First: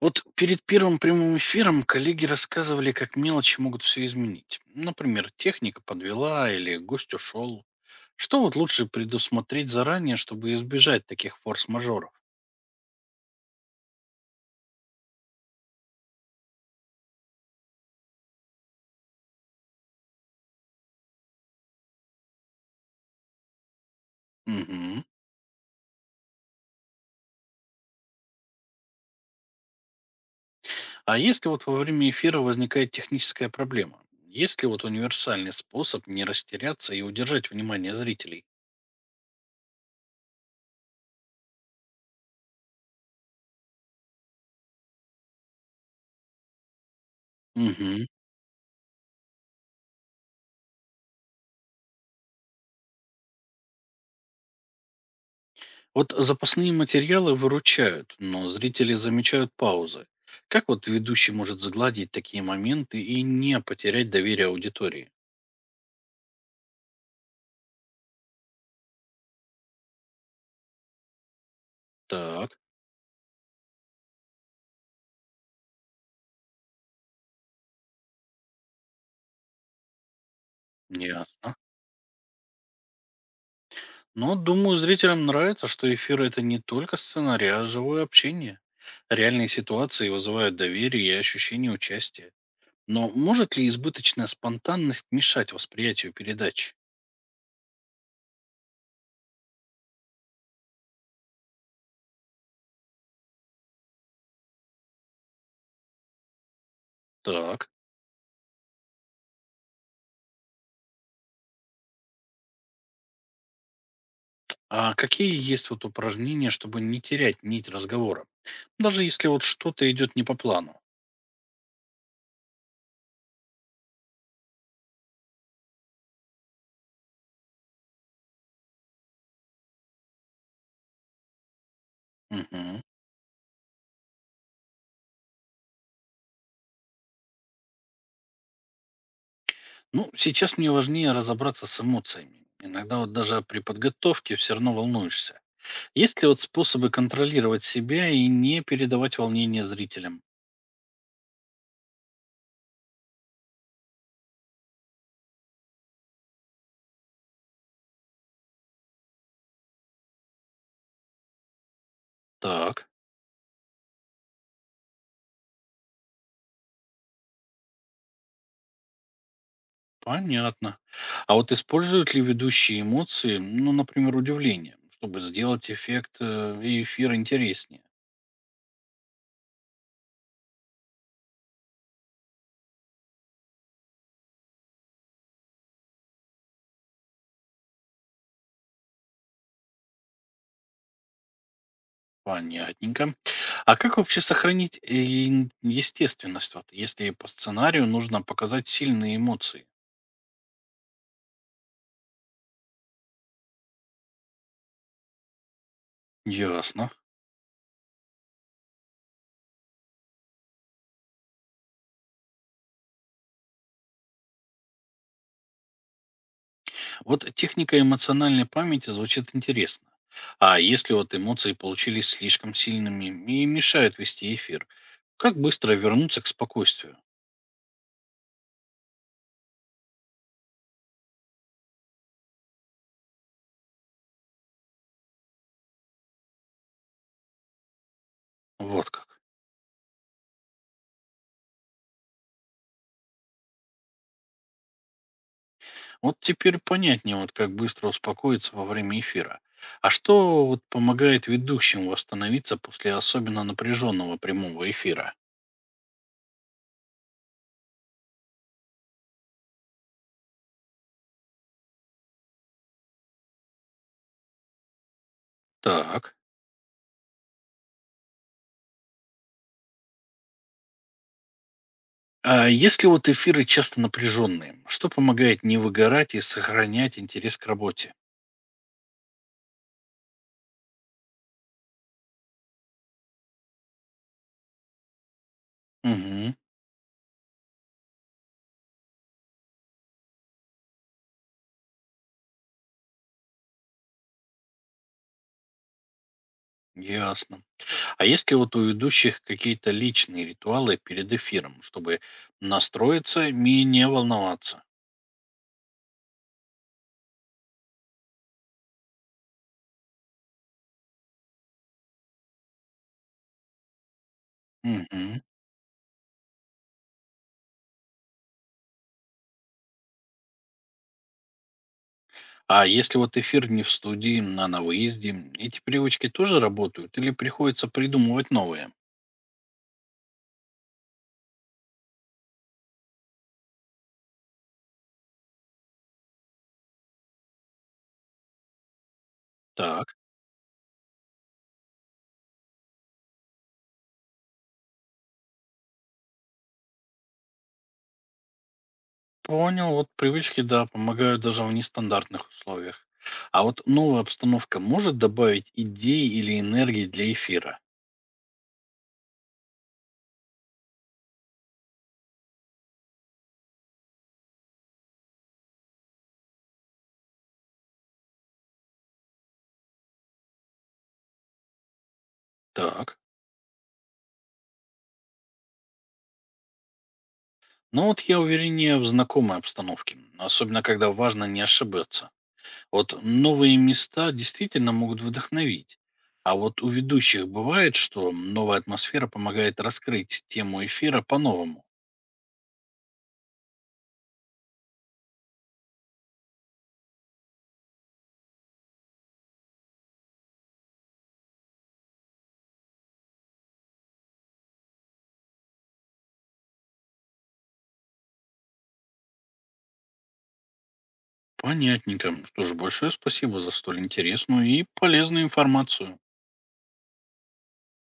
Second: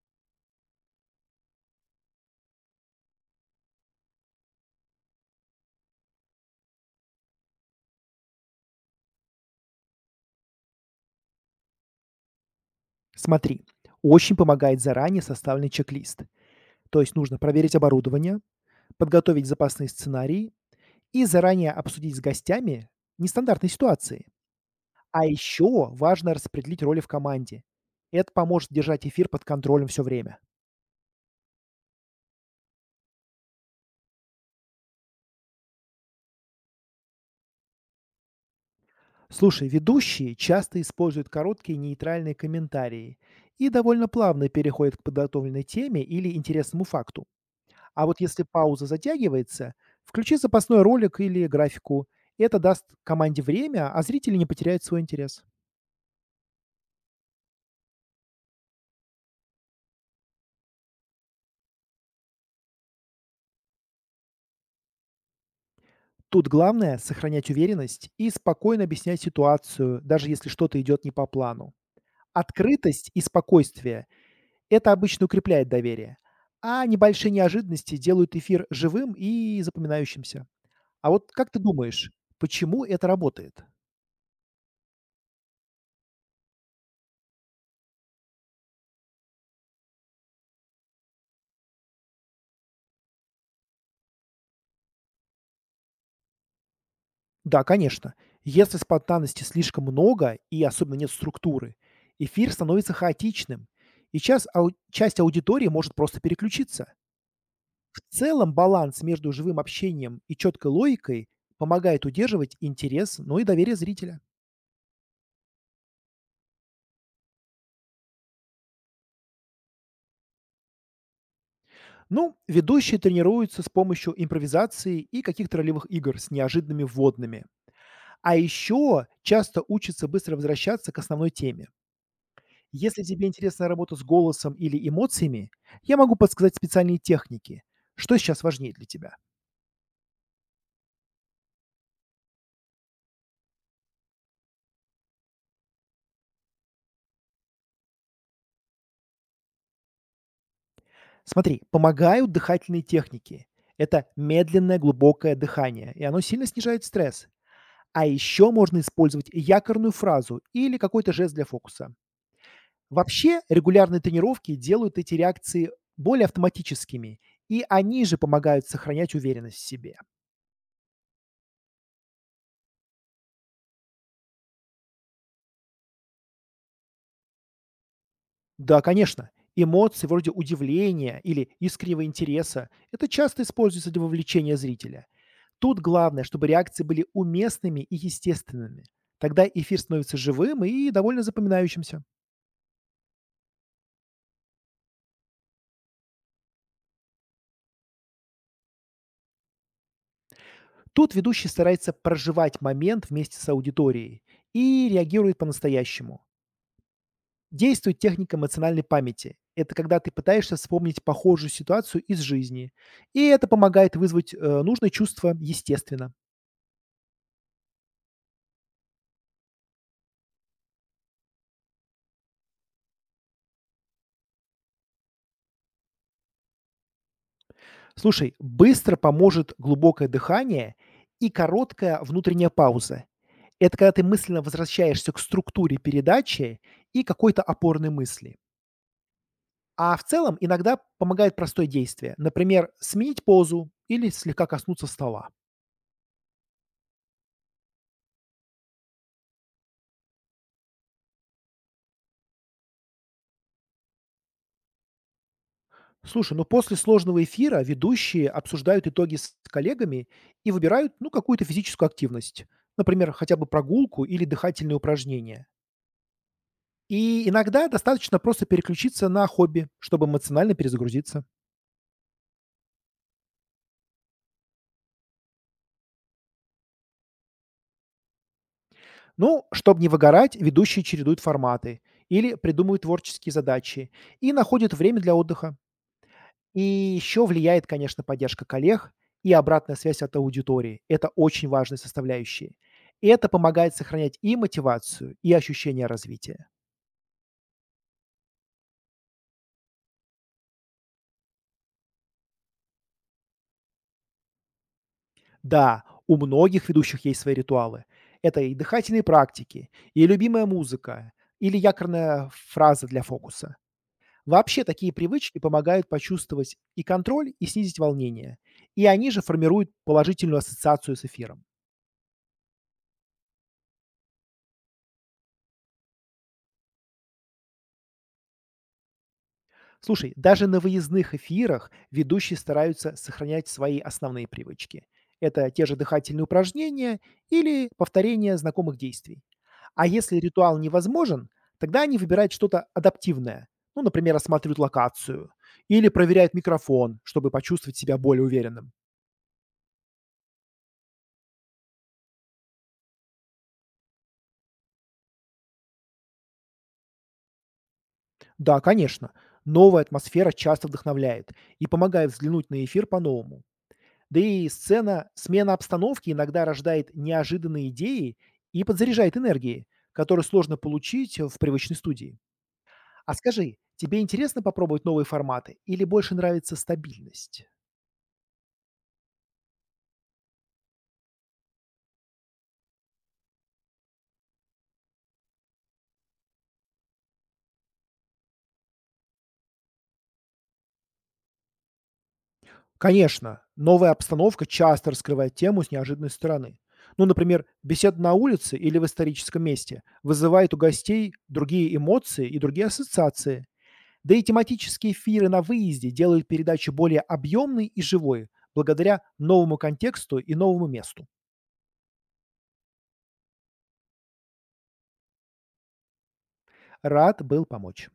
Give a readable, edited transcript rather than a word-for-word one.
Вот перед первым прямым эфиром коллеги рассказывали, как мелочи могут все изменить. Например, техника подвела или гость ушел. Что вот лучше предусмотреть заранее, чтобы избежать таких форс-мажоров? Смотри, очень помогает заранее составленный чек-лист. То есть нужно проверить оборудование, подготовить запасные сценарии и заранее обсудить с гостями нестандартные ситуации. Мгм. А еще важно распределить роли в команде. Это поможет держать эфир под контролем все время. А если вот во время эфира возникает техническая проблема? Есть ли вот универсальный способ не растеряться и удержать внимание зрителей? Слушай, ведущие часто используют короткие нейтральные комментарии и довольно плавно переходят к подготовленной теме или интересному факту. А вот если пауза затягивается, включи запасной ролик или графику. Это даст команде время, а зрители не потеряют свой интерес. Вот запасные материалы выручают, но зрители замечают паузы. Как вот ведущий может загладить такие моменты и не потерять доверие аудитории? Тут главное– сохранять уверенность и спокойно объяснять ситуацию, даже если что-то идет не по плану. Так, Открытость и спокойствие– это обычно укрепляет доверие, а небольшие неожиданности делают эфир живым и запоминающимся. А вот как ясно. ты думаешь, почему это работает? Но думаю, зрителям нравится, что эфир это не только сценарий, а живое общение. Реальные ситуации вызывают доверие и ощущение участия. Но может ли избыточная спонтанность мешать восприятию передач? Да, конечно. Если спонтанности слишком много и особенно нет структуры, эфир становится хаотичным, и часть аудитории может просто переключиться. Так. В целом баланс между живым общением и четкой логикой помогает удерживать интерес, ну и доверие зрителя. А какие есть вот упражнения, чтобы не терять нить разговора? Даже если вот что-то идет не по плану. Ну, ведущие тренируются с помощью импровизации и каких-то ролевых игр с неожиданными вводными. А еще часто учатся быстро возвращаться к основной теме. Мгм. Если тебе интересна работа с голосом или эмоциями, я могу подсказать специальные техники. Что сейчас важнее для тебя? Ну, Сейчас мне важнее разобраться с эмоциями. Иногда вот даже при подготовке все равно волнуешься. Есть ли вот способы контролировать себя и не передавать волнение зрителям? Смотри, помогают дыхательные техники. Это медленное глубокое дыхание, и оно сильно снижает стресс. А еще можно использовать якорную фразу или какой-то жест для фокуса. Так, Вообще, регулярные тренировки делают эти реакции более автоматическими, и они же помогают сохранять уверенность в себе. понятно. А вот используют ли ведущие эмоции, например, удивление, чтобы сделать эффект эфира интереснее? Да, конечно. Эмоции вроде удивления или искреннего интереса– это часто используется для вовлечения зрителя. Тут главное, чтобы реакции были уместными и естественными. Тогда эфир становится живым и довольно запоминающимся. Понятненько. А как вообще сохранить ин естественность, вот, если по сценарию нужно показать сильные эмоции? Тут ведущий старается проживать момент вместе с аудиторией и реагирует по-настоящему. Ясно. Действует техника эмоциональной памяти. Это когда ты пытаешься вспомнить похожую ситуацию из жизни. И это помогает вызвать нужное чувство естественно. Вот техника эмоциональной памяти звучит интересно. А если вот эмоции получились слишком сильными и мешают вести эфир, как быстро вернуться к спокойствию? Слушай, быстро поможет глубокое дыхание и короткая внутренняя пауза. Это когда ты мысленно возвращаешься к структуре передачи и какой-то опорной мысли. Вот как. А в целом иногда помогает простое действие. Например, сменить позу или слегка коснуться стола. Вот теперь понятнее, вот как быстро успокоиться во время эфира. А что вот помогает ведущим восстановиться после особенно напряженного прямого эфира? Слушай, ну после сложного эфира ведущие обсуждают итоги с коллегами и выбирают, ну, какую-то физическую активность. Например, хотя бы прогулку или дыхательные упражнения. Так. И иногда достаточно просто переключиться на хобби, чтобы эмоционально перезагрузиться. А если вот эфиры часто напряженные, что помогает не выгорать и сохранять интерес к работе? Ну, чтобы не выгорать, ведущие чередуют форматы или придумывают творческие задачи и находят время для отдыха. Угу, И еще влияет, конечно, поддержка коллег и обратная связь от аудитории. Это очень важные составляющие. И это помогает сохранять и мотивацию, и ощущение развития. ясно. А есть ли вот у ведущих какие-то личные ритуалы перед эфиром, чтобы настроиться и не волноваться? Да, у многих ведущих есть свои ритуалы. Это и дыхательные практики, и любимая музыка, или якорная фраза для фокуса. Вообще такие Угу. привычки помогают почувствовать и контроль, и снизить волнение. И они же формируют положительную ассоциацию с эфиром. А если вот эфир не в студии, а на выезде, эти привычки тоже работают или приходится придумывать новые? Слушай, даже на выездных эфирах ведущие стараются сохранять свои основные привычки. Это те же дыхательные упражнения или повторение знакомых действий. А Так. если ритуал невозможен, тогда они выбирают что-то адаптивное. Ну, например, осматривают локацию или проверяют микрофон, чтобы почувствовать себя более уверенным. Понял, вот привычки, да, помогают даже в нестандартных условиях. А вот новая обстановка может добавить идей или энергии для эфира? Да, конечно. Новая атмосфера часто вдохновляет и помогает взглянуть на эфир по-новому. Да и сцена, смена обстановки иногда рождает неожиданные идеи и подзаряжает энергией, которую сложно получить в привычной студии. Так. А скажи, тебе интересно попробовать новые форматы или больше нравится стабильность? Вот я увереннее в знакомой обстановке, особенно когда важно не ошибаться. Вот новые места действительно могут вдохновить. А вот у ведущих бывает, что новая атмосфера помогает раскрыть тему эфира по-новому. Конечно, новая обстановка часто раскрывает тему с неожиданной стороны. Ну, например, беседа на улице или в историческом месте вызывает у гостей другие эмоции и другие ассоциации. Да и тематические эфиры на выезде делают передачу более объемной и живой благодаря новому контексту и новому месту. Понятненько. Что ж, большое спасибо за столь интересную и полезную информацию. Рад был помочь.